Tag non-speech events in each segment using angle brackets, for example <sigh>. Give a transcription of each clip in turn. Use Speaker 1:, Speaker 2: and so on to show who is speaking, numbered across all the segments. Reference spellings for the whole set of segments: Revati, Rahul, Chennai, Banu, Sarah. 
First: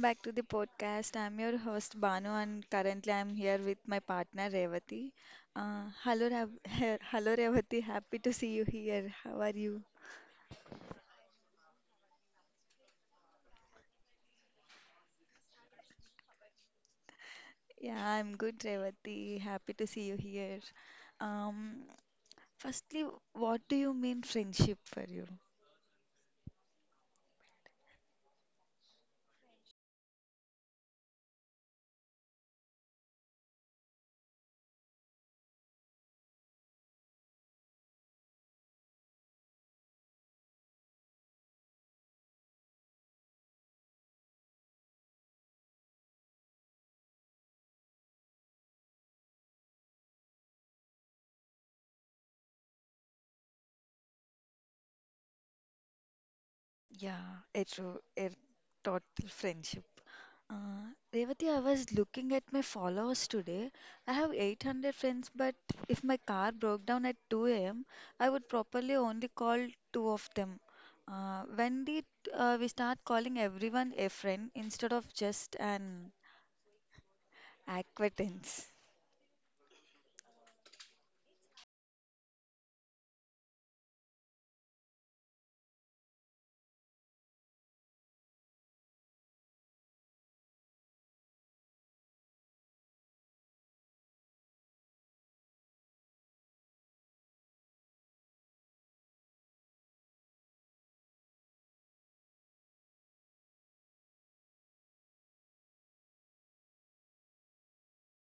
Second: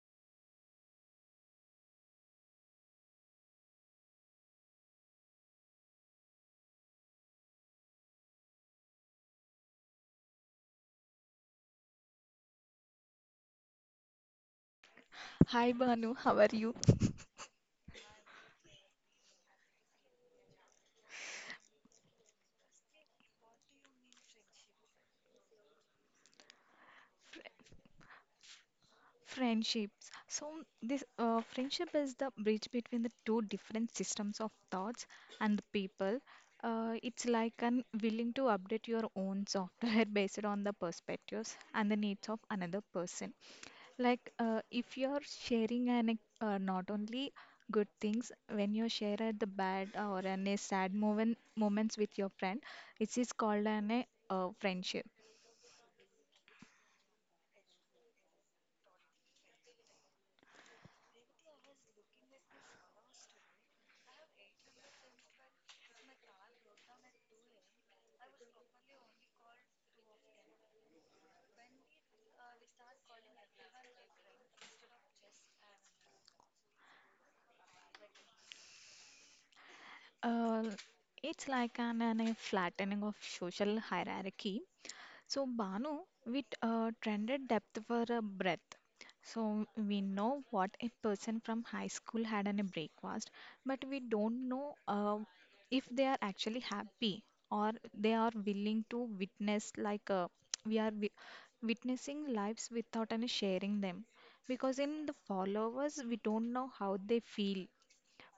Speaker 1: back to the podcast. I'm your host Banu, and currently I'm here with my partner Revati. Hello, Rav- <laughs> hello Revati. Happy to see you here. How are you? Yeah, I'm good, Revati. Happy to see you here. Um, firstly, what do you mean friendship for you?
Speaker 2: Friendships. So, this friendship is the bridge between the two different systems of thoughts and the people. It's like an willing to update your own software <laughs> based on the perspectives and the needs of another person. Like, if you're sharing not only good things when you share at the bad or any sad moments with your friend, it is called an a friendship.
Speaker 1: Yeah, it's true. It taught friendship. Revati, I was looking at my followers today. I have 800 friends, but if my car broke down at 2 a.m., I would probably only call two of them. When did we start calling everyone a friend instead of just an acquaintance?
Speaker 2: Uh, it's like an a flattening of social hierarchy. So Banu, with trended depth for a breadth. So we know what a person from high school had on a breakfast, but we don't know if they are actually happy or they are willing to witness like we are witnessing lives without any sharing them. Because in the followers, we don't know how they feel,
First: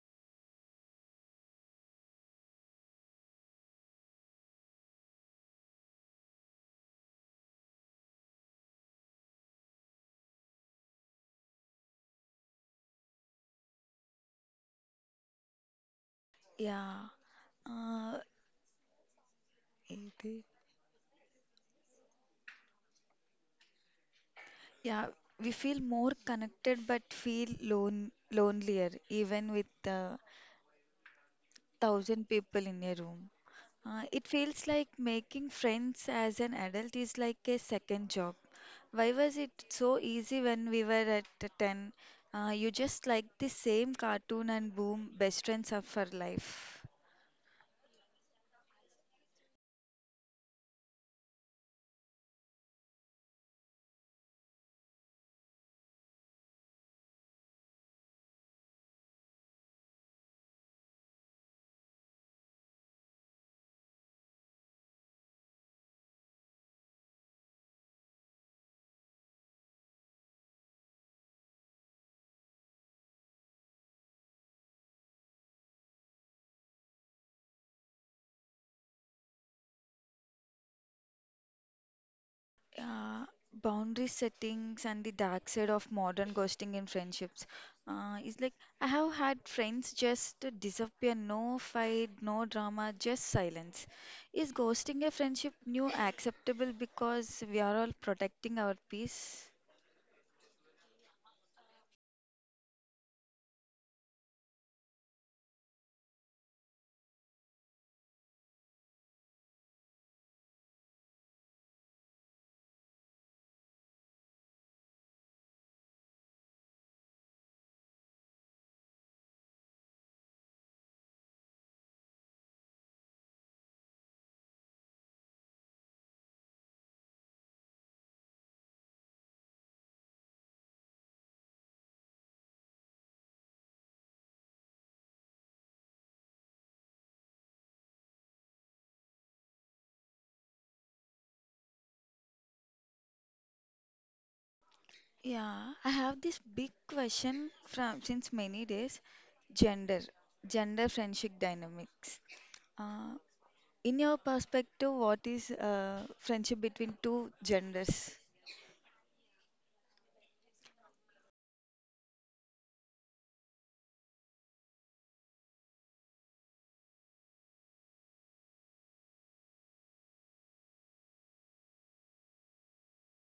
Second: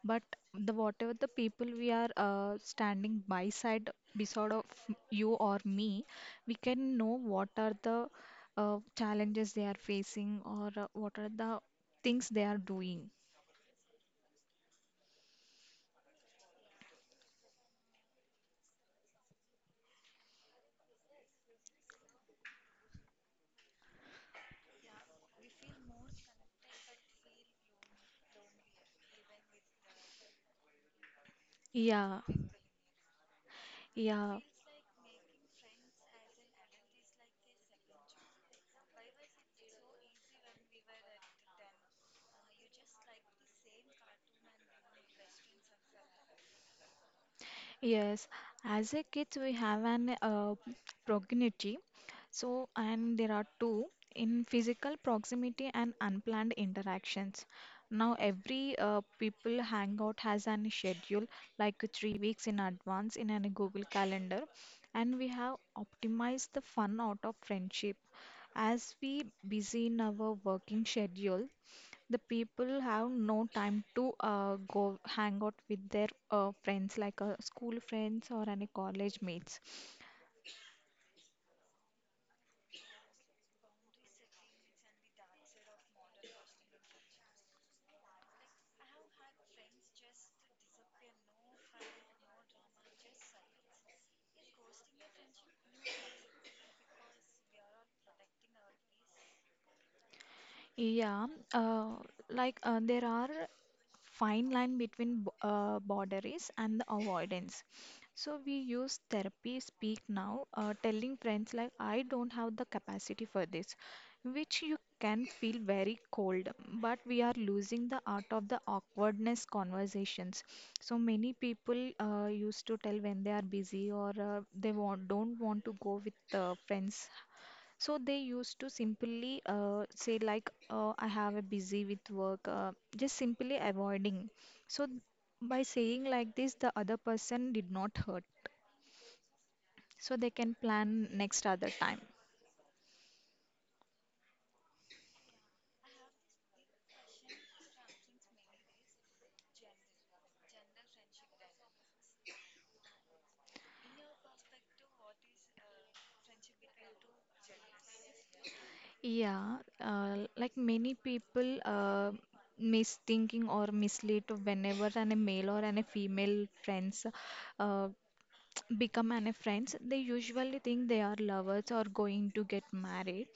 Speaker 2: but the whatever the people we are standing by side beside of you or me, we can know what are the challenges they are facing or what are the things they are doing.
Speaker 1: Yeah. Uh, Iti. Yeah, we feel more connected but feel lonelier even with the
Speaker 2: Yeah,
Speaker 1: thousand people in a room. It
Speaker 2: yeah.
Speaker 1: feels like making friends as an adult is like a second job. Why was it so easy when we were at the 10? You just like the same cartoon and boom, best friends are for life.
Speaker 2: Yes, as a kid we have an proximity. So, and there are two in physical proximity and unplanned interactions. Now, every people hangout has an schedule like 3 weeks in advance in a Google Calendar, and we have optimized the fun out of friendship. As we busy in our working schedule, the people have no time to go hang out with their friends, like school friends or any college mates.
Speaker 1: uh, Boundary settings and the dark side of modern ghosting in friendships is like I have had friends just to disappear, no fight, no drama, just silence. Is ghosting a friendship new acceptable because we are all protecting our peace?
Speaker 2: Yeah, uh, like there are fine line between boundaries and the avoidance. So we use therapy speak now, telling friends like I don't have the capacity for this, which you can feel very cold, but we are losing the art of the awkwardness conversations. So many people used to tell when they are busy or they want, don't want to go with friends, so they used to simply say like, I have a busy with work, just simply avoiding. So by saying like this, the other person did not hurt. So they can plan next other time.
Speaker 1: Yeah, I have this big question from since many days, gender, gender friendship dynamics. Uh, in your perspective, what is friendship between two genders?
Speaker 2: Yeah, like many people misthinking or mislead whenever an a male or an a female friends uh, become any friends, they usually think they are lovers or going to get married,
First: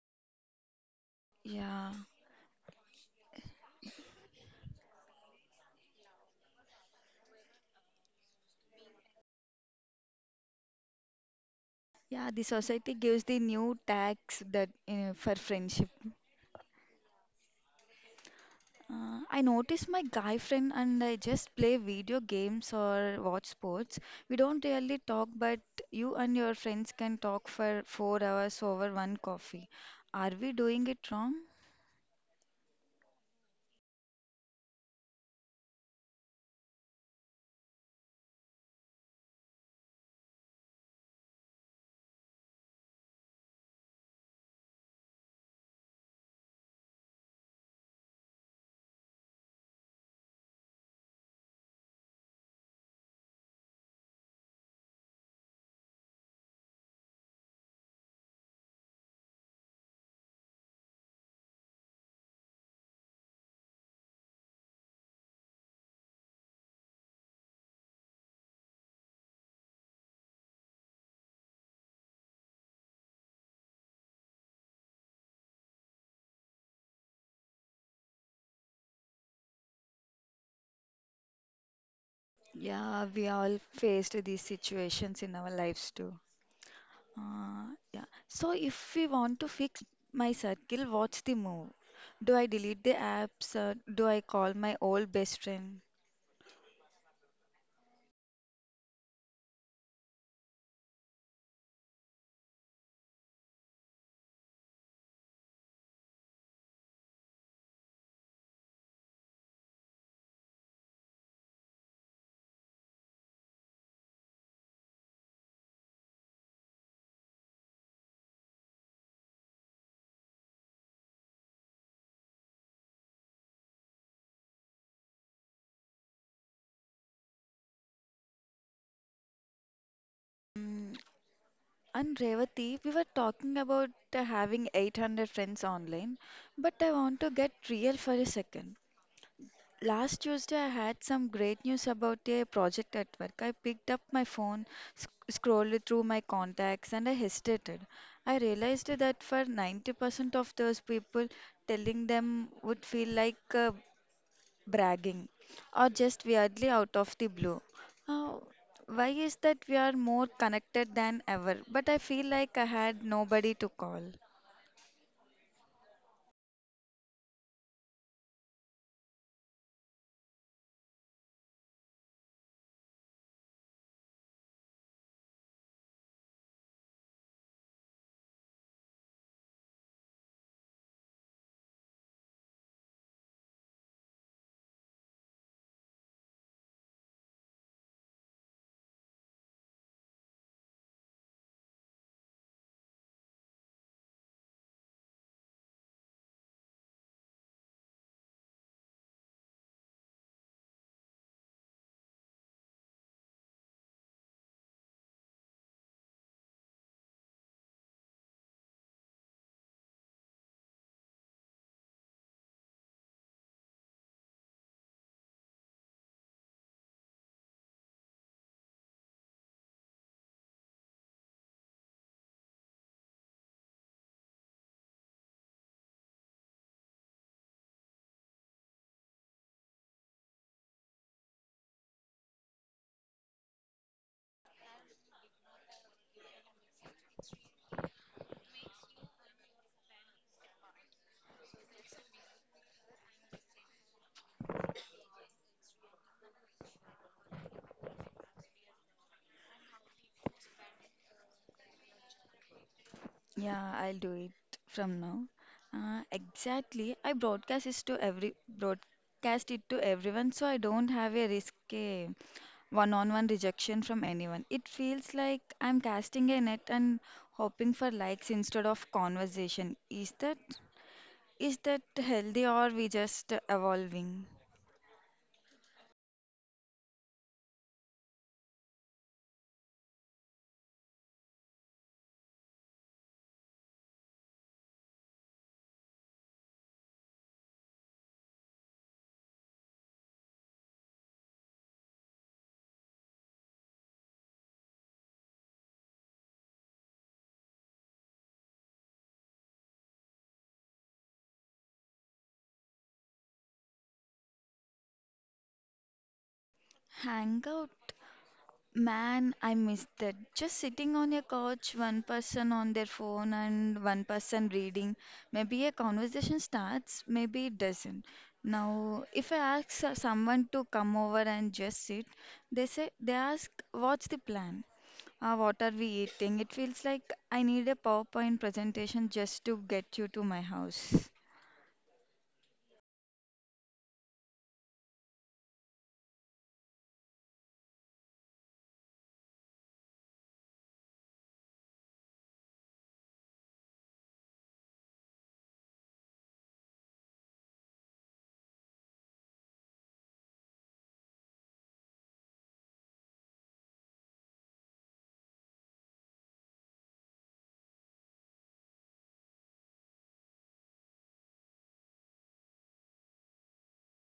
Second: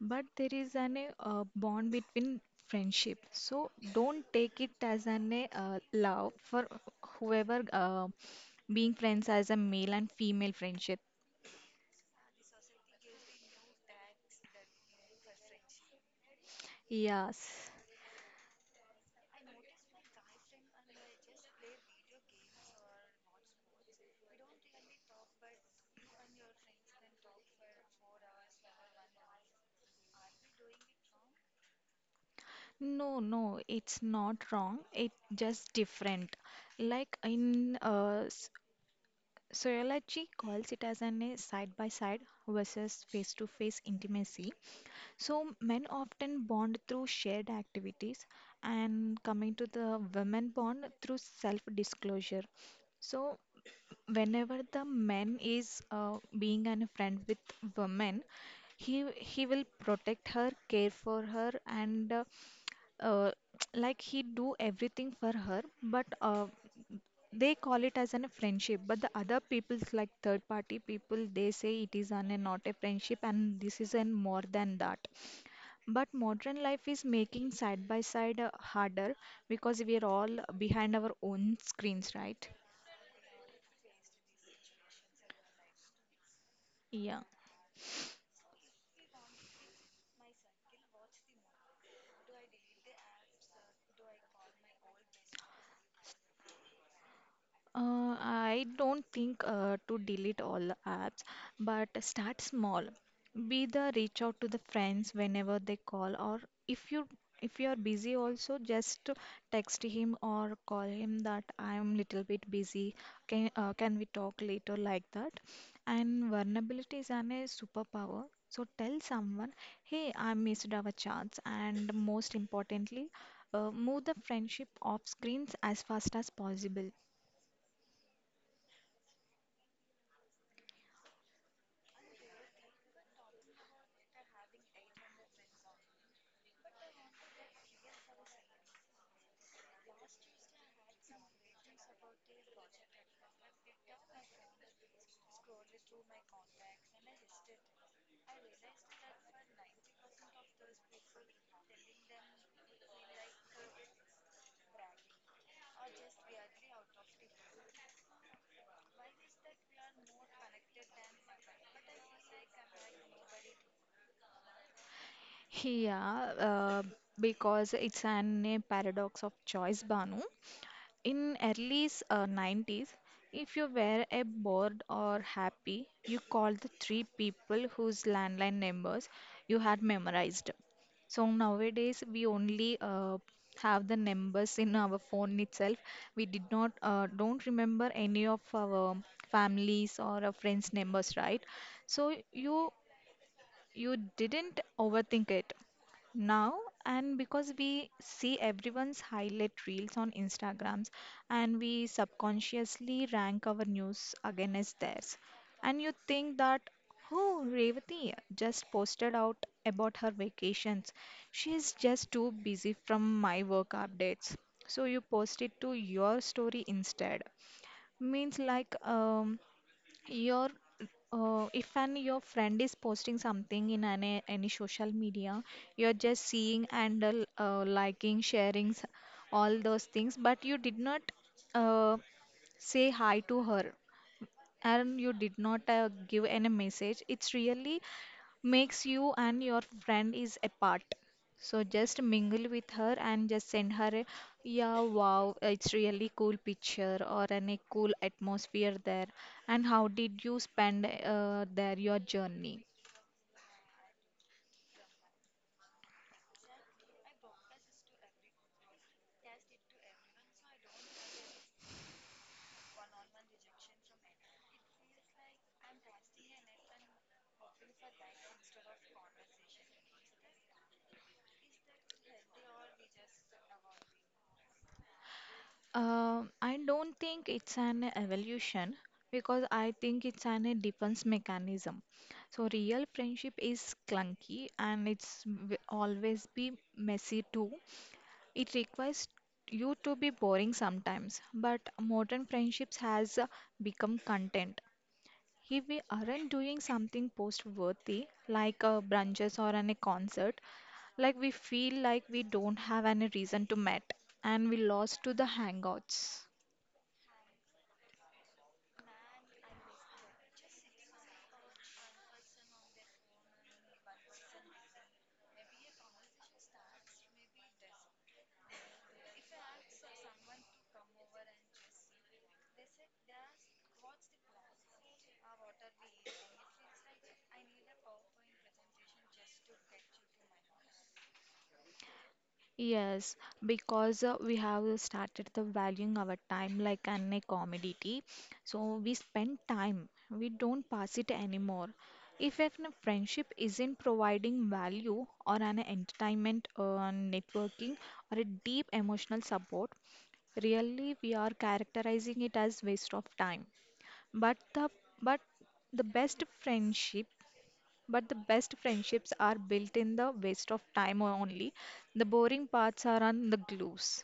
Speaker 2: but there is an bond
Speaker 1: Yeah,
Speaker 2: between friendship, so don't take it as an love for whoever being friends as a male and female friendship.
Speaker 1: yeah, the society gives the new tags that for friendship.
Speaker 2: Yes.
Speaker 1: I notice my guy friend and I just play video games or watch sports. We don't really talk, but you and your friends can talk for 4 hours over one coffee. Are we doing it wrong?
Speaker 2: No, no, it's not wrong. It's just different. Like in sociology calls it as an a side by side versus face to face intimacy. So men often bond through shared activities, and coming to the women bond through self-disclosure. So whenever the man is being a friend with women, he will protect her, care for her, and uh, <tsk> like he do everything for her. But they call it as an friendship, but the other people's like third party people they say it is an, not a friendship, and this is an more than that, but modern life is making side by side harder because we are all behind our own screens, right?
Speaker 1: Yeah, we all faced these situations in our lives too.
Speaker 2: Yeah.
Speaker 1: Uh, yeah. So if we want to fix my circle, what's the move? Do I delete the apps? Do I call my old best friend?
Speaker 2: I don't think to delete all the apps, but start small. Be the reach out to the friends whenever they call, or if you if you are busy also, just text him or call him that I am little bit busy. Can we talk later, like that? And vulnerability is an a superpower. So tell someone, hey, I missed our chance, and most importantly, move the friendship off screens as fast as possible.
Speaker 1: Mm, and Revati, we were talking about having 800 friends online, but I want to get real for a second. Last Tuesday, I had some great news about a project at work. I picked up my phone, scrolled through my contacts, and I hesitated. I realized that for 90% of those people, telling them would feel like bragging or just weirdly out of the blue. Uh, why is that we are more connected than ever? But I feel like I had nobody to call.
Speaker 2: Yeah, because it's an a paradox of choice, Banu. In early 90s, if you were a bored or happy, you called the three people whose landline numbers you had memorized. So nowadays, we only have the numbers in our phone itself. We did not don't remember any of our families or our friends' numbers, right? So you didn't overthink it now, and because we see everyone's highlight reels on Instagrams, and we subconsciously rank our news against theirs, and you think that, oh, Revati just posted out about her vacations, she is just too busy from my work updates, so you post it to your story instead. Means like your, if an your friend is posting something in any social media, you're just seeing and liking, sharing, all those things, but you did not uh, say hi to her, and you did not give any message. It's really makes you and your friend is apart. So just mingle with her and just send her a, yeah, wow, it's really cool picture, or any cool atmosphere there, and how did you spend there your journey?
Speaker 1: Yeah, I'll do it from now. Exactly. I broadcast it to every broadcast it to everyone, so I don't have a risk a one-on-one rejection from anyone. It feels like I'm casting a net and hoping for likes instead of conversation. Is that healthy or we just evolving?
Speaker 2: I don't think it's an evolution, because I think it's an a defense mechanism. So real friendship is clunky, and it's always be messy too. It requires you to be boring sometimes, but modern friendships has become content. If we aren't doing something post worthy, like a brunches or a concert, like we feel like we don't have any reason to meet, and we lost to the hangouts.
Speaker 1: Hangout. Man, I miss that. Just sitting on your couch, one person on their phone and one person reading. Maybe a conversation starts, maybe it doesn't. Now, if I ask someone to come over and just sit, they ask, "What's the plan? What are we eating?" It feels like I need a PowerPoint presentation just to get you to my house.
Speaker 2: Yes, because we have started the valuing our time like an a commodity. So we spend time, we don't pass it anymore. If a friendship isn't providing value or an entertainment or networking or a deep emotional support, really we are characterizing it as waste of time. But the but the best friendship but the best friendships are built in the waste of time only. The boring parts are on the glues.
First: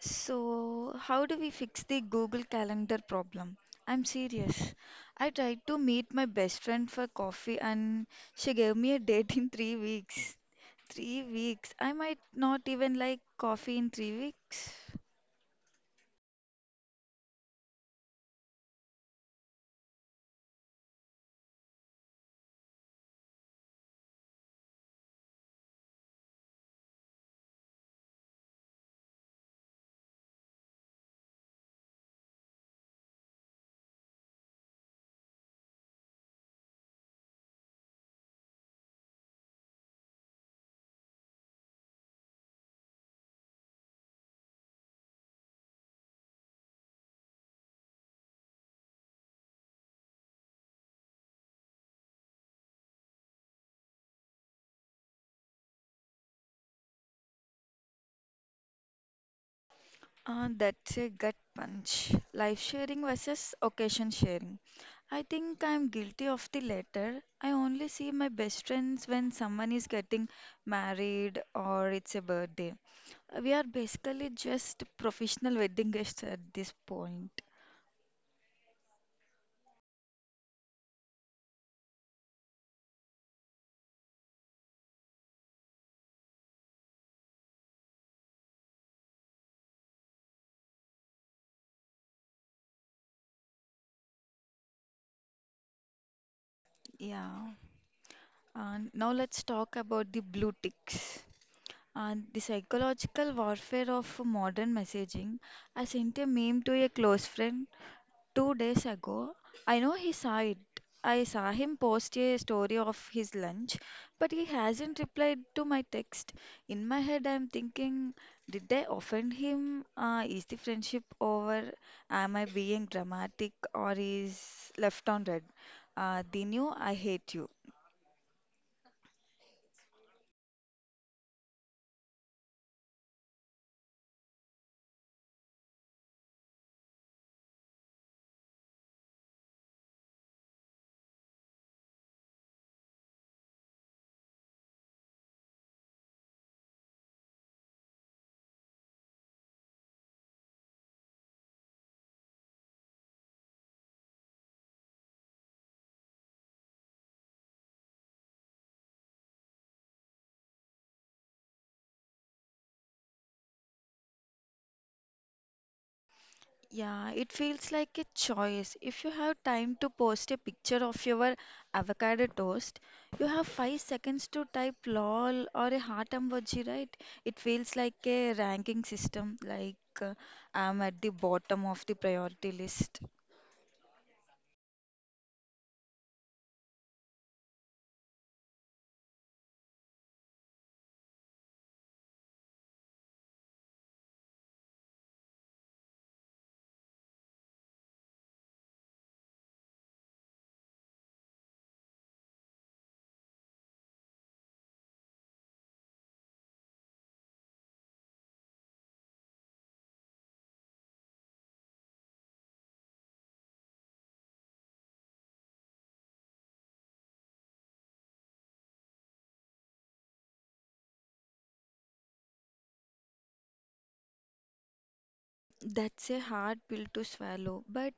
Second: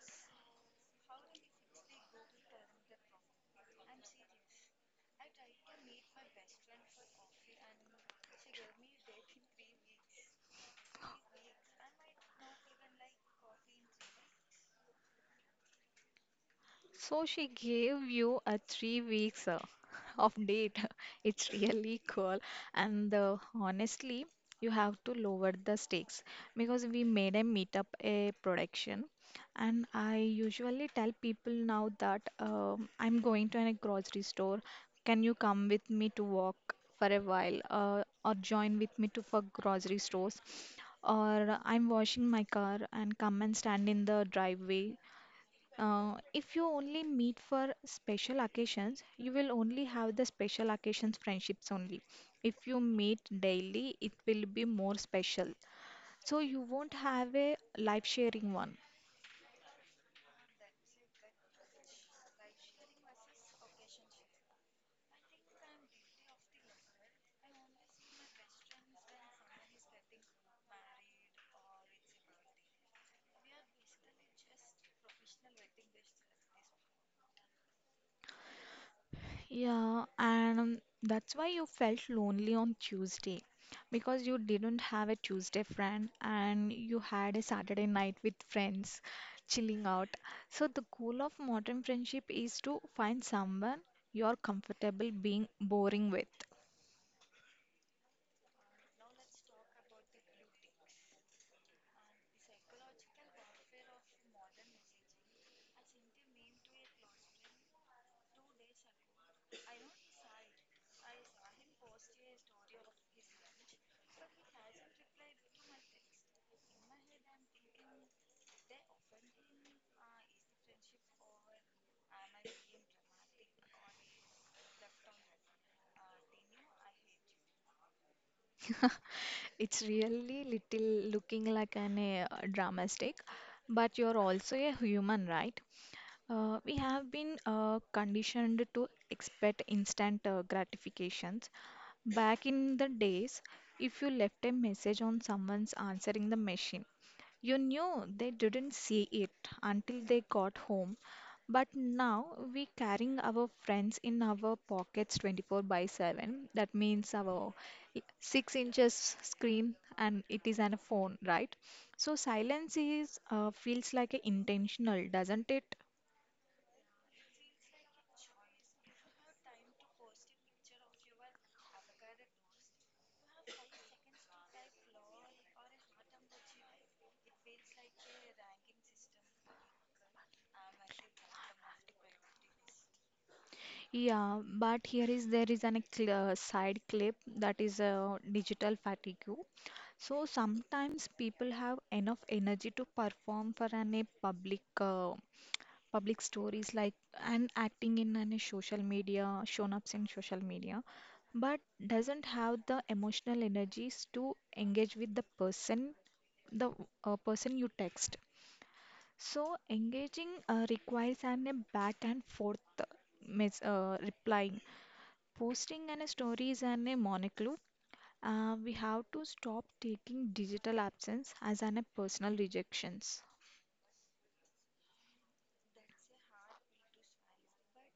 Speaker 1: So, how do we fix the Google Calendar problem? I'm serious. I tried to meet my best friend for coffee and she gave me a date in 3 weeks. 3 weeks. I might not even like coffee in 3 weeks.
Speaker 2: So she gave you a 3 weeks <laughs> of date. <laughs> It's really cool. And honestly, you have to lower the stakes, because we made a meetup a production. And I usually tell people now that I'm going to a grocery store. Can you come with me to walk for a while, or join with me to for grocery stores? Or I'm washing my car and come and stand in the driveway. If you only meet for special occasions, you will only have the special occasions friendships only. If you meet daily, it will be more special. So you won't have a life sharing one.
Speaker 1: That's a gut punch. Life sharing versus occasion sharing. I think I'm guilty of the latter. I only see my best friends when someone is getting married or it's a birthday. We are basically just professional wedding guests at this point.
Speaker 2: Yeah, and that's why you felt lonely on Tuesday, because you didn't have a Tuesday friend and you had a Saturday night with friends chilling out. So, the goal of modern friendship is to find someone you're comfortable being boring with.
Speaker 1: Yeah. And now let's talk about the blue ticks. And the psychological warfare of modern messaging. I sent a meme to a close friend 2 days ago. I know he saw it. I saw him post a story of his lunch, but he hasn't replied to my text. In my head, I'm thinking, did I offend him? Is the friendship over? Am I being dramatic or is left on red? Dinu, I hate you.
Speaker 2: <laughs> It's really little looking like an drama stick, but you're also a human, right? We have been conditioned to expect instant gratifications. Back in the days, if you left a message on someone's answering the machine, you knew they didn't see it until they got home. But now we carrying our friends in our pockets 24 by 7. That means our 6 inches screen, and it is an phone, right? So silence is feels like a intentional, doesn't it?
Speaker 1: Yeah, it feels like a choice. If you have time to post a picture of your avocado toast, you have 5 seconds to type lol or a heart emoji, right? It feels like a ranking system, like I'm at the bottom of the priority list.
Speaker 2: Yeah, but here is there is an side clip that is digital fatigue. So sometimes people have enough energy to perform for an a public stories, like, and acting in an a social media, shown ups in social media, but doesn't have the emotional energies to engage with the person you text. So engaging requires an a back and forth reply. Posting and stories and a monocle. We have to stop taking digital absence as an personal rejections.
Speaker 1: That's a hard pill to swallow, but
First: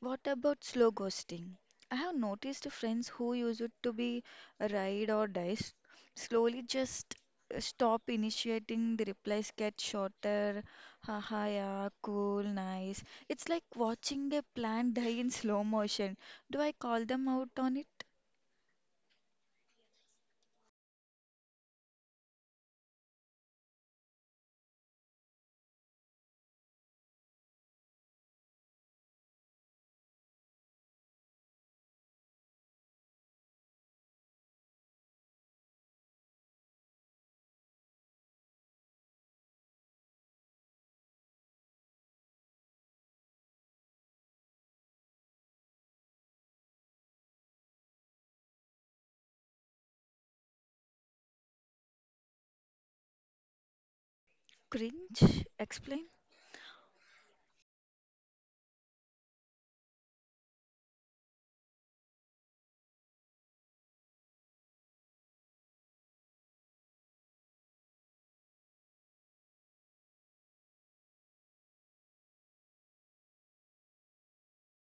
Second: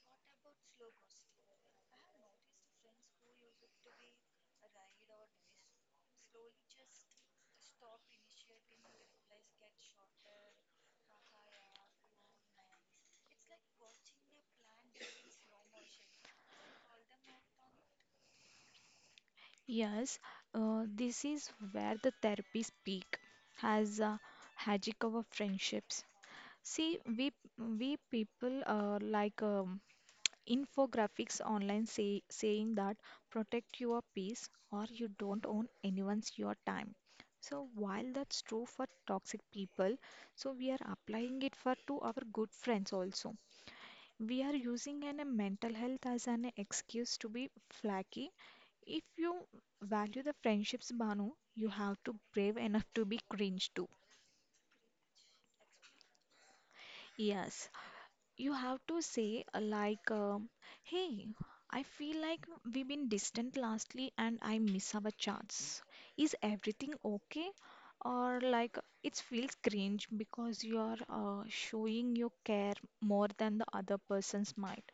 Speaker 1: what about slow ghosting? I have noticed friends who used it to be a ride or dice slowly just stop initiating. The replies get shorter. Haha, yeah, cool, nice. It's like watching a plant die in slow motion. Do I call them out on it?
Speaker 2: Yes, this is where the therapy speak has hijacked our friendships. See, we people, like, infographics online saying that protect your peace or you don't own anyone's your time, so while that's true for toxic people, so we are applying it for to our good friends also. We are using a mental health as an excuse to be flaky. If you value the friendships, Banu, you have to brave enough to be cringe too.
Speaker 1: Cringe? Explain.
Speaker 2: Yes. You have to say like, "Hey, I feel like we've been distant lastly, and I miss our chats. Is everything okay?" Or like, it feels cringe because you are showing you care more than the other person's might.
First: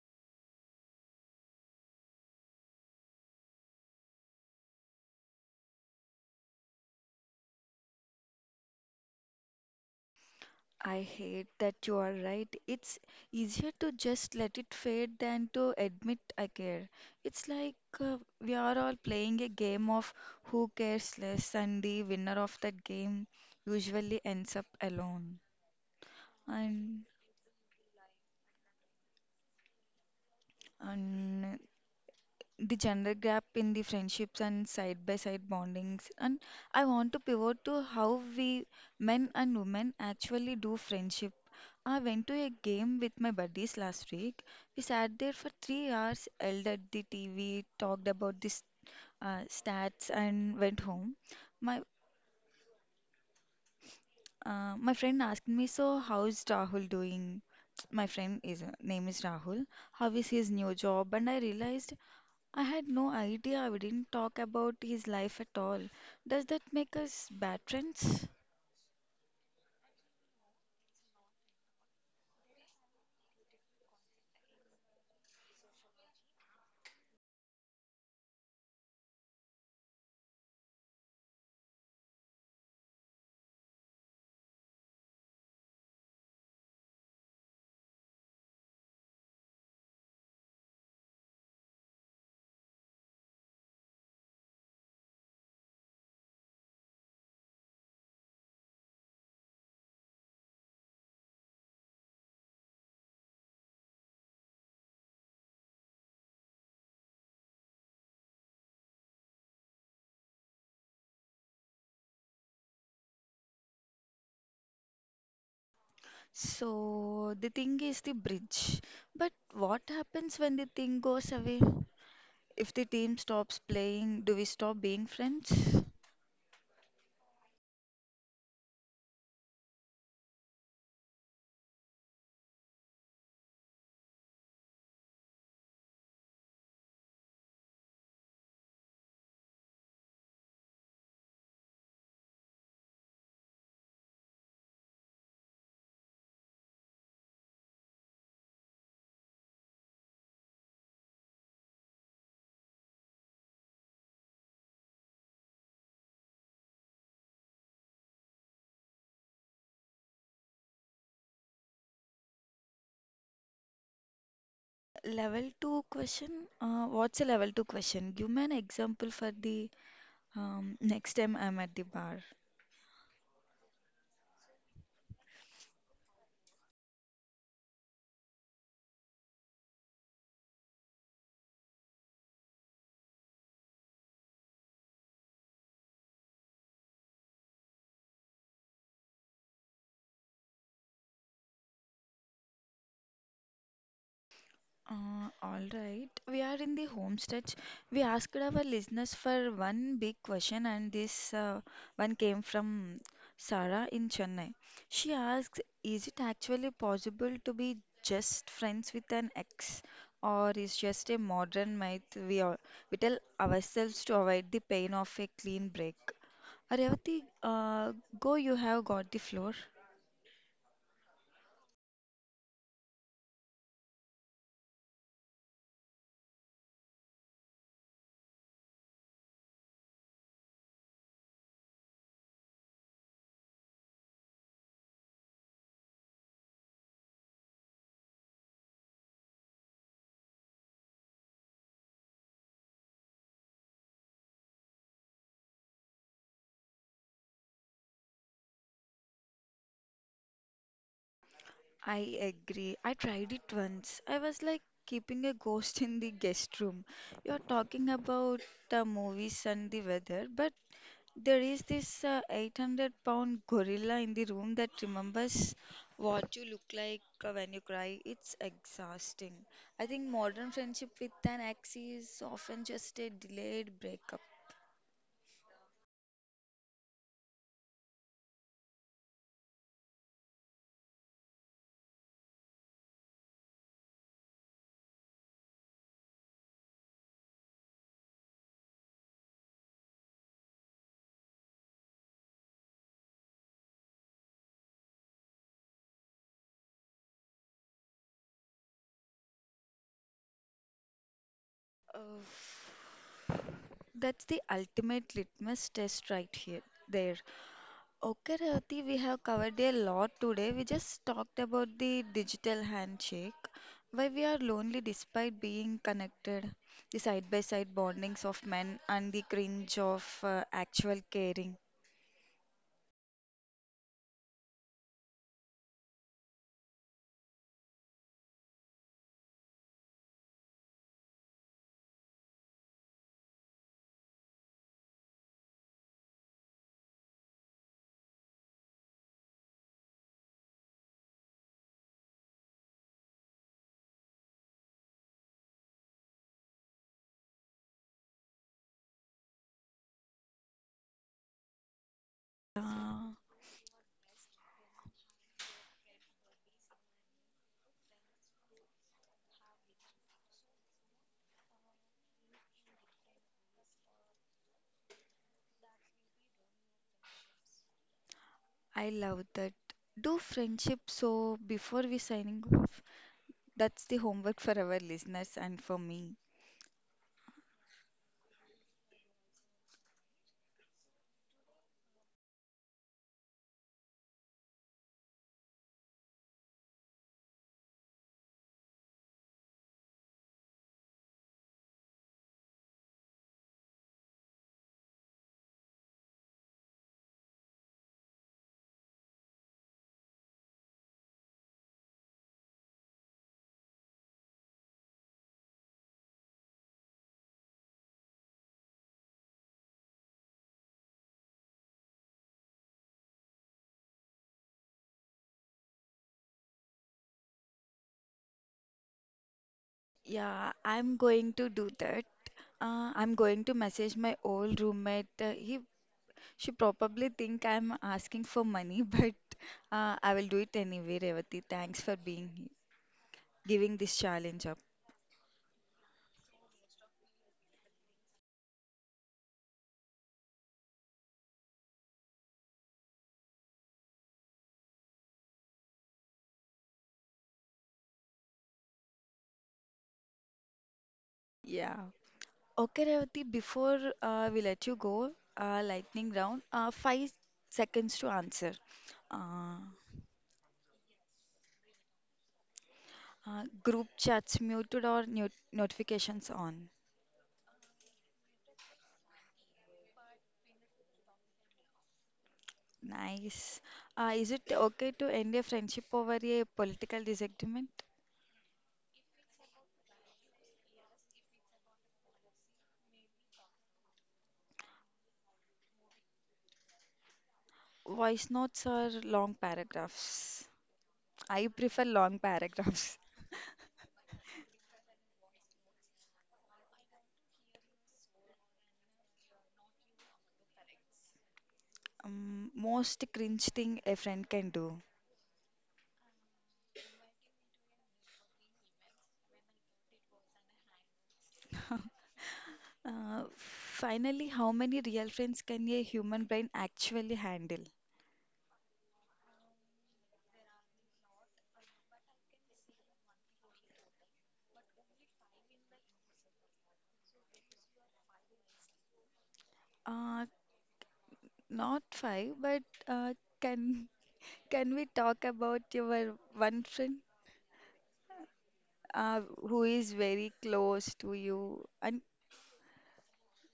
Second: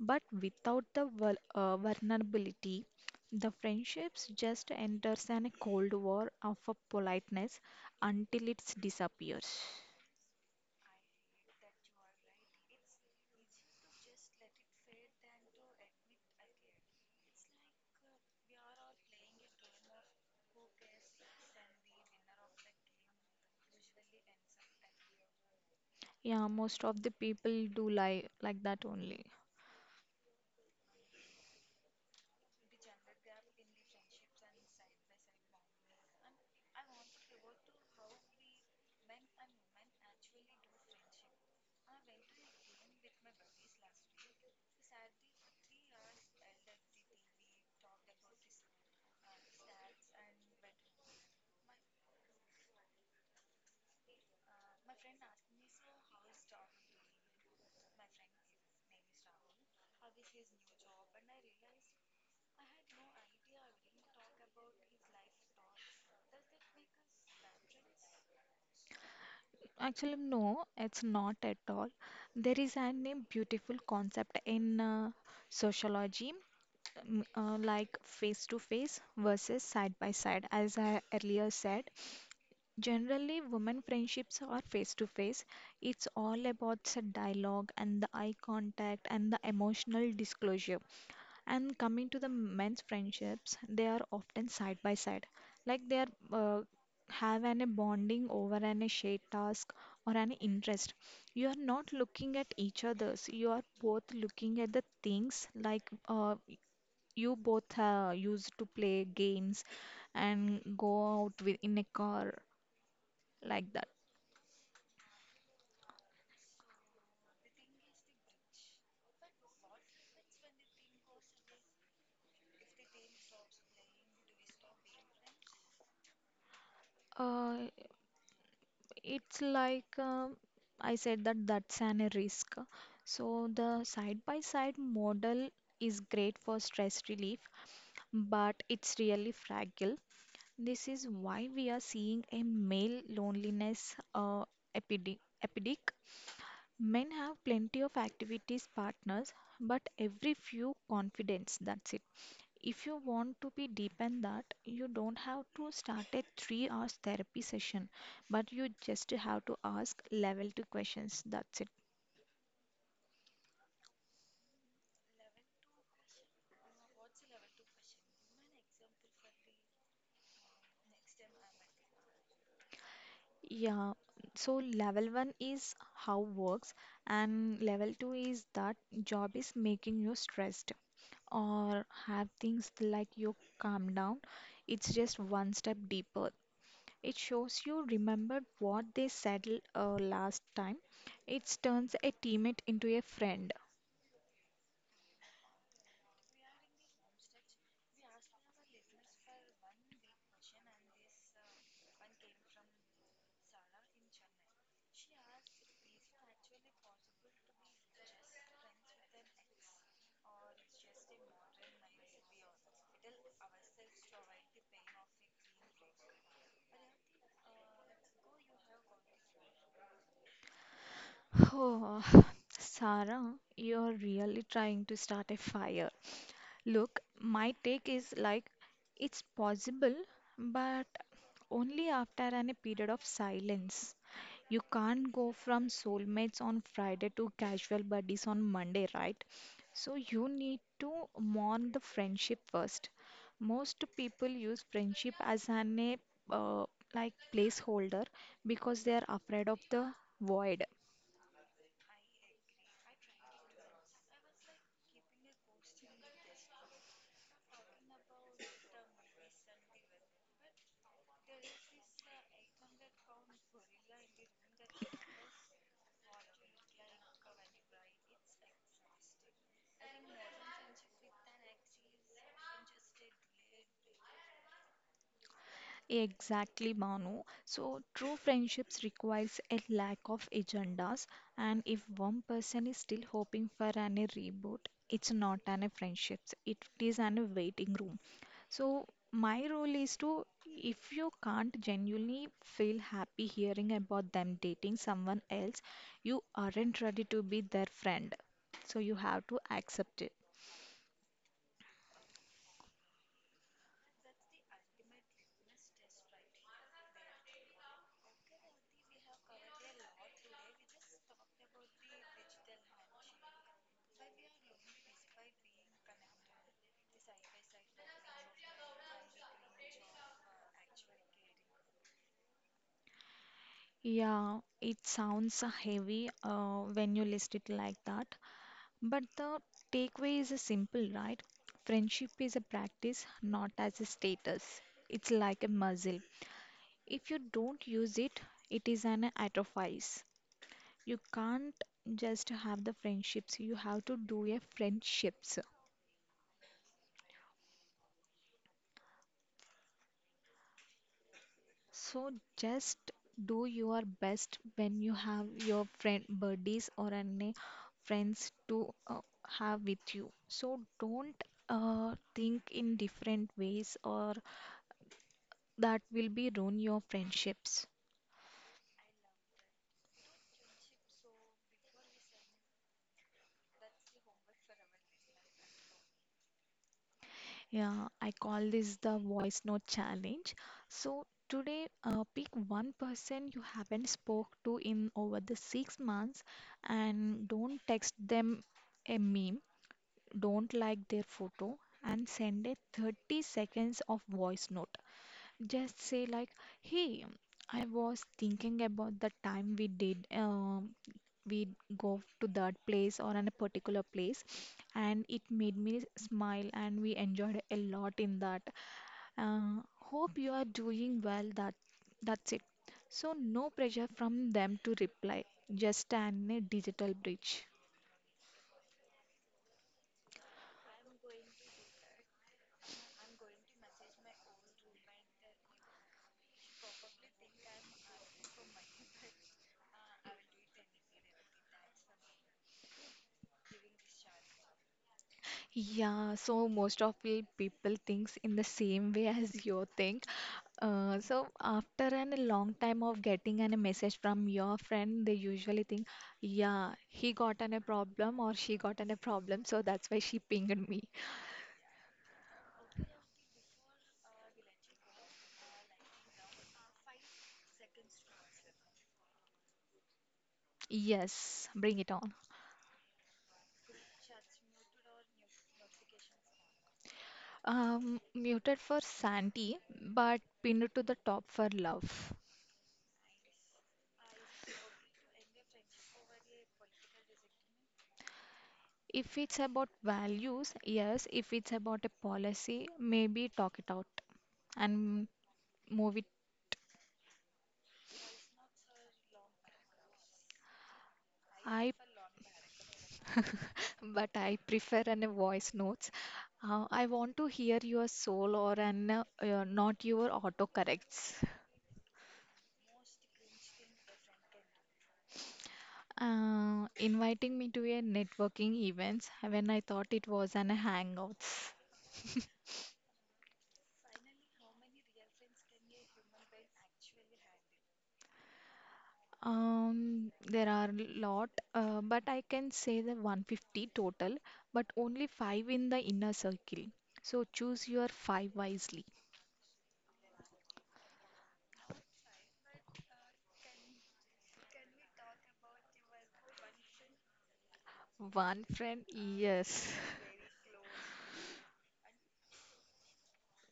Speaker 2: But without the vulnerability, the friendships just enters in a cold war of a politeness until it disappears.
Speaker 1: I hate that you are right. It's easier to just let it fade than to admit I care. It's like we are all playing a game of who cares less, and the winner of that game usually ends up alone.
Speaker 2: Yeah, most of
Speaker 1: And
Speaker 2: the people do lie like that only.
Speaker 1: and the gender gap in the friendships and side by side bondings, and I want to pivot to how we men and women actually do friendship. I went to a game with my buddies last week. We sat there for 3 hours, yelled at the TV, talked about this stats, and went home. my my friend asked me, so how's Rahul doing? My friend is name is Rahul. How is his new job? And I realized I had no idea. We didn't talk about his life at all. Does that make us bad friends?
Speaker 2: Actually, no, it's not at all. There is an a beautiful concept in sociology, like face to face versus side by side. As I earlier said, generally women friendships are face to face. It's all about the dialogue and the eye contact and the emotional disclosure. And coming to the men's friendships, they are often side by side, like they are have an a bonding over an a shared task or an interest. You are not looking at each other's. You are both looking at the things like you both used to play games and go out with in a car like that.
Speaker 1: So, the thing is the bridge. But what happens when the thing goes away? If the team stops playing, do we stop being friends?
Speaker 2: Uh, It's like I said that that's an risk. So the side by side model is great for stress relief, but it's really fragile. This is why we are seeing a male loneliness epidemic. Men have plenty of activities partners, but every few confidence. That's it. If you want to be deep in that, you don't have to start a 3 hours therapy session, but you just have to ask level 2 questions. That's it.
Speaker 1: Level 2 question. What's a level 2 question? Give me an example for the next time I'm at the bar.
Speaker 2: Yeah, so level 1 is how works, and level 2 is that job is making you stressed or have things like you calm down. It's just one step deeper. It shows you remembered what they said last time. It turns a teammate into a friend.
Speaker 1: All right, we are in the home stretch. We asked our listeners for one big question, and this one came from Sarah in Chennai. She asks, is it actually possible to be just friends with an ex, or is just a modern myth we tell ourselves to avoid the pain of a clean break? Aryavati, go, you have got the floor.
Speaker 2: Oh, <sighs> Sarah, you're really trying to start a fire. Look, my take is like it's possible, but only after an, a period of silence. You can't go from soulmates on Friday to casual buddies on Monday, right? So you need to mourn the friendship first. Most people use friendship as an a, uh, like placeholder because they are afraid of the void.
Speaker 1: I agree. I tried it once. I was like keeping a ghost in the guest room. You're talking about the movies and the weather, but there is this 800-pound gorilla in the room that remembers what you look like when you cry. It's exhausting. I think modern friendship with an ex is often just a delayed breakup.
Speaker 2: Exactly, Manu. So, true friendships requires a lack of agendas, and if one person is still hoping for an a reboot, it's not an a friendship. It is an a waiting room. So, my role is to, if you can't genuinely feel happy hearing about them dating someone else, you aren't ready to be their friend. So, you have to accept it.
Speaker 1: Uh, That's the ultimate litmus test right here. There. Okay, Rati, we have covered a lot today. We just talked about the digital handshake, why we are lonely despite being connected, the side by side bondings of men, and the cringe of actual caring.
Speaker 2: Yeah, it sounds heavy when you list it like that, but the takeaway is a simple, right? Friendship is a practice, not as a status. It's like a muscle. If you don't use it, it is an atrophies. You can't just have the friendships, you have to do a friendships. So just
Speaker 1: Ah,
Speaker 2: do your best when you have your friend buddies or any friends to have with you. So don't think in different ways or that will be ruin your friendships.
Speaker 1: I love that. Do friendship so before we signing off. That's the homework for our listeners and for me.
Speaker 2: Yeah, I call this the voice note challenge. So today, pick one person you haven't spoke to in over the 6 months, and don't text them a meme, don't like their photo, and send a 30 seconds of voice note. Just say like, "Hey, I was thinking about the time we did we go to that place or in a particular place, and it made me smile and we enjoyed a lot in that, uh, hope you are doing well, that's it, so no pressure from them to reply, just an a digital bridge."
Speaker 1: Yeah, I'm going to do that. I'm going to message my old roommate. He She probably think I'm asking for money, <laughs> but I will do it anyway, Revati. Thanks for being giving this challenge up.
Speaker 2: Yeah, so most of the people thinks in the same way as you think. So after an a long time of getting an, a message from your friend, they usually think, yeah, he got an, a problem or she got an, a problem, so that's why she pinged me.
Speaker 1: Yeah. Okay, Revati, before we let you go, lightning round, 5 seconds to answer. Uh,
Speaker 2: Yes, bring it on.
Speaker 1: group chats muted or notifications on.
Speaker 2: Muted for Santi, but pinned to the top for love.
Speaker 1: Nice. Is it okay to end a friendship over a political disagreement?
Speaker 2: If it's about values, yes. If it's about a policy, maybe talk it out and move it.
Speaker 1: Voice notes or long paragraphs? I
Speaker 2: I
Speaker 1: prefer long <laughs> paragraphs.
Speaker 2: but I prefer an voice notes. I want to hear your soul or an not your autocorrects.
Speaker 1: Most cringe thing a friend can do.
Speaker 2: Inviting me to a networking events when I thought it was an hangouts.
Speaker 1: Finally, how many real friends can a human brain actually handle?
Speaker 2: There are lot, but I can say the 150 total, but only five in the inner circle. So choose your five wisely.
Speaker 1: Uh, Not five, but can <laughs> can we talk about your one friend
Speaker 2: One friend,
Speaker 1: uh, who
Speaker 2: yes.
Speaker 1: is very close to you? And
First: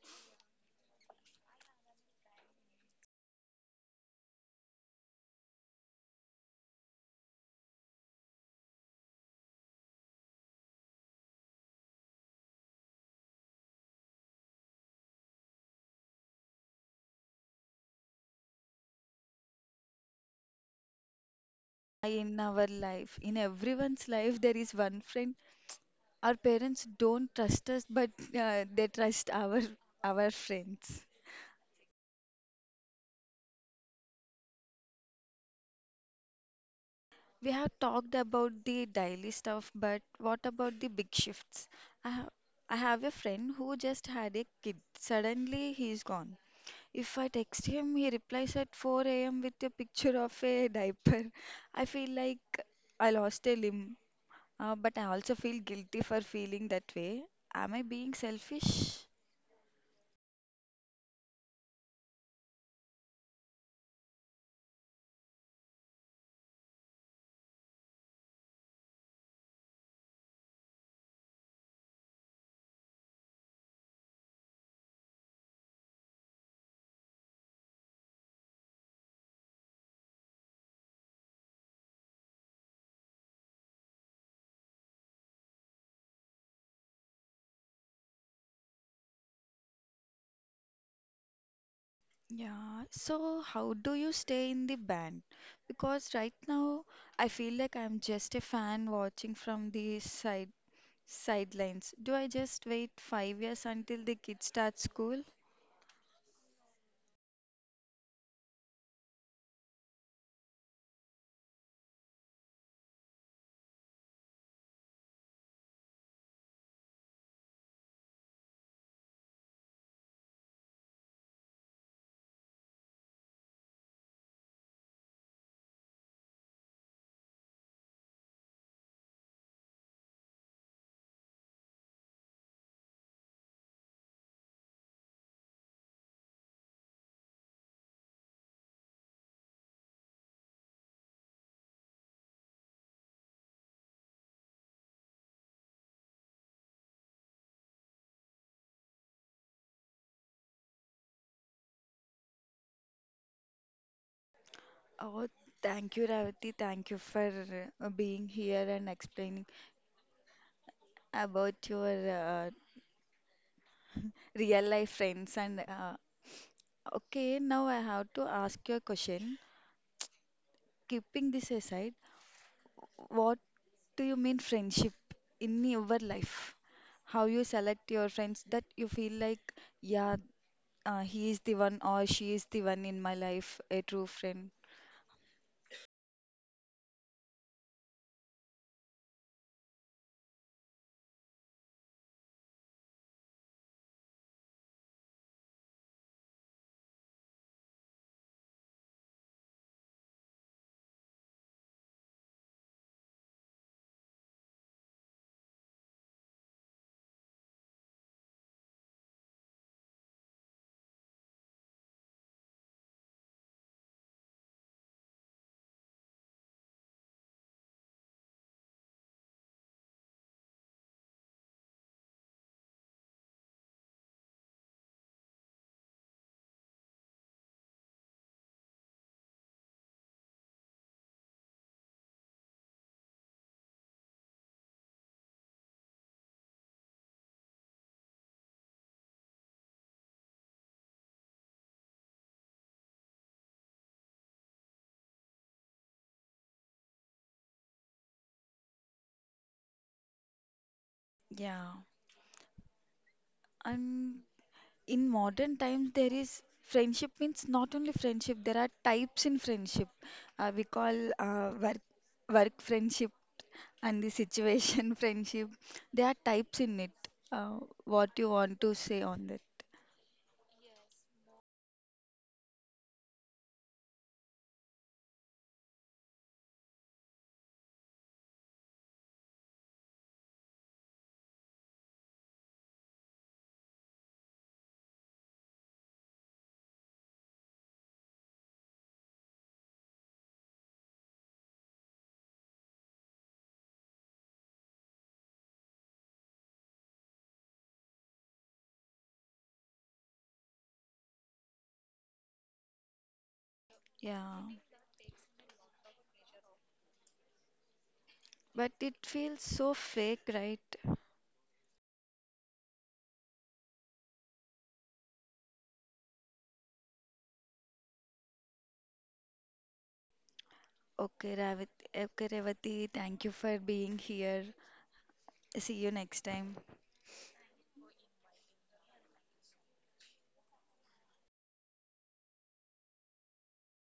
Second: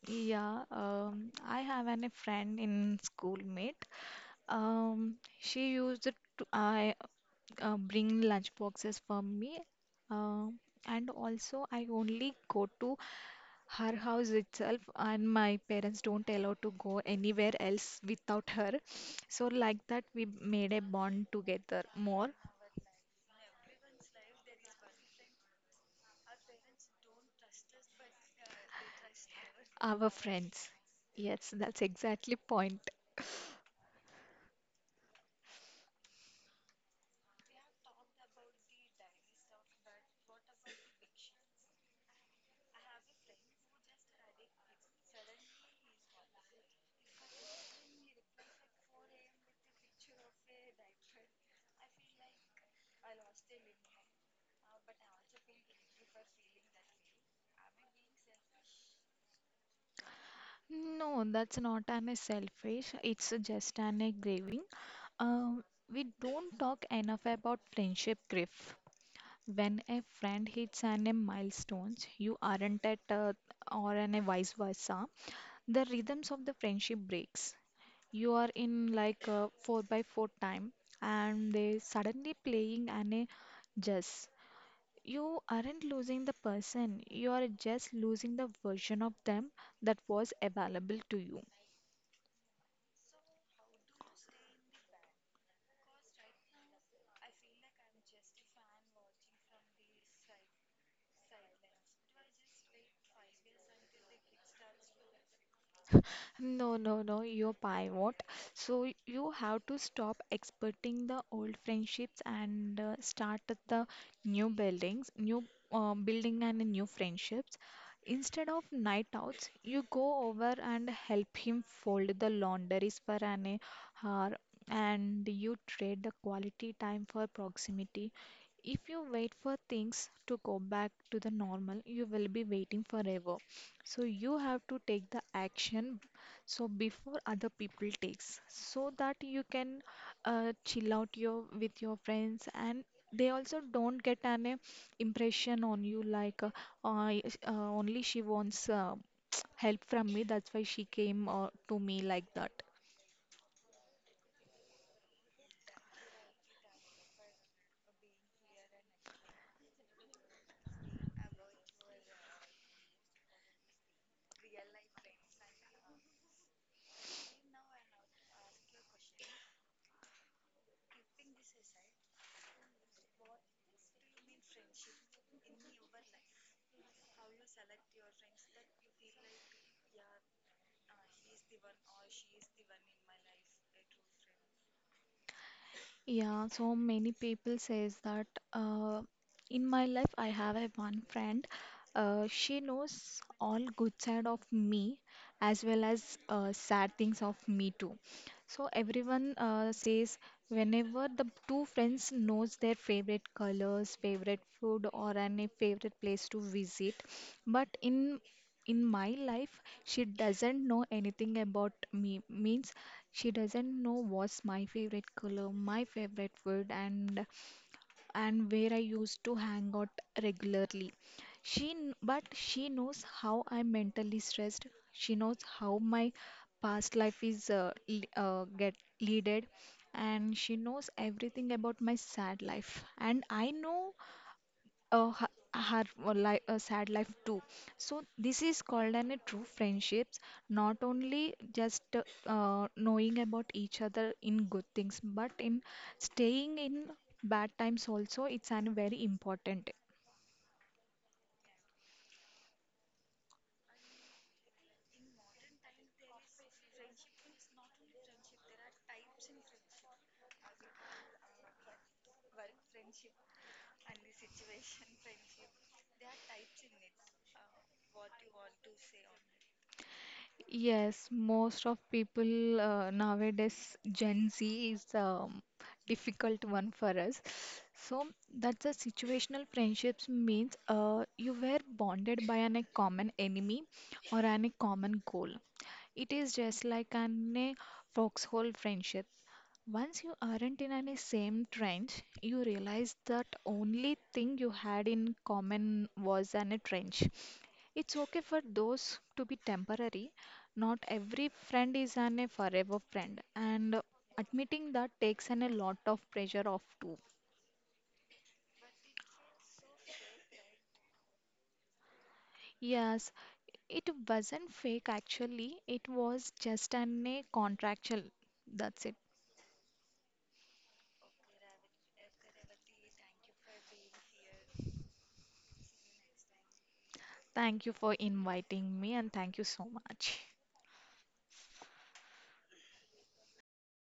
Speaker 2: Yeah, I have an, a friend in schoolmate. She used to I bring lunch boxes for me, um, and also I only go to her house itself, and my parents don't allow to go anywhere else without her. So like that, we made a bond together more.
Speaker 1: in our life, in everyone's life, there is one friend. Our parents don't trust us, but they trust
Speaker 2: Our
Speaker 1: our
Speaker 2: friends.
Speaker 1: friends.
Speaker 2: Yes, that's exactly point.
Speaker 1: We have talked about the daily stuff, but what about the big shifts? I have, I have a friend who just had a kid. Suddenly, he's gone. If I text him, he replies at 4 a.m. with a picture of a diaper. I feel like I lost a limb, but I also feel guilty for feeling that way. Am I being selfish?
Speaker 2: No, that's not an a selfish. It's just an a grieving. Um, we don't talk enough about friendship grief. When a friend hits an a milestone, you aren't at, or an a vice versa. The rhythms of the friendship breaks. You are in like a four by four time, and they suddenly playing an a jazz. You aren't losing the person. You are just losing the version of them that was available to you.
Speaker 1: Yeah, so how do you stay in the band? Because right now I feel like I'm just a fan watching from the sidelines. Sidelines. Do I just wait 5 years until the kids start school?
Speaker 2: No, no, no, you're pivot. So you have to stop expecting the old friendships and start at the new buildings, new building and new friendships. Instead of night outs, you go over and help him fold the laundries for an hour, and you trade the quality time for proximity. If you wait for things to go back to the normal, you will be waiting forever. So you have to take the action so before other people takes, so that you can chill out your with your friends, and they also don't get an impression on you like, I- uh, only she wants <tsk> help from me, that's why she came to me like that.
Speaker 1: Oh, thank you, Ravati. Thank you for being here and explaining about your real life friends. And Okay, now I have to ask you a question. Keeping this aside, what do you mean friendship in your life? How you select your friends that you feel like, yeah, he is the one or she is the one in my life, a true friend.
Speaker 2: Yeah, so many people says that uh, in my life I have a one friend. She knows all good side of me as well as sad things of me too. So everyone says whenever the two friends knows their favorite colors, favorite food, or any favorite place to visit, but in my life she doesn't know anything about me means she doesn't know what's my favorite color, my favorite food, and where I used to hang out regularly. But she knows how I'm mentally stressed. She knows how my past life is, get leaded, and she knows everything about my sad life, and I know had a sad life too. So this is called an a true friendships, not only just knowing about each other in good things, but in staying in bad times also. It's an very important.
Speaker 1: Yeah. And in modern times, there is friendship means not only friendship, there are types in friendship. We call work friendship and the situation <laughs> friendship. There are types in it. Uh, what you want to say on that?
Speaker 2: Yes, most of people nowadays, Gen Z is difficult one for us. So that's a situational friendships means you were bonded by an, a common enemy or an, a common goal. It is just like an a foxhole friendship. Once you aren't in any same trench, you realize that only thing you had in common was an, a trench. It's okay for those to be temporary. Not every friend is an a forever friend, and
Speaker 1: Yeah,
Speaker 2: admitting that takes an a lot of pressure off too.
Speaker 1: but it feels so fake, right?
Speaker 2: Yes, it wasn't fake actually. It was just an a contractual. That's it.
Speaker 1: Okay, Revati, thank you for being here. See you next time.
Speaker 2: Thank you for inviting me, and thank you so much.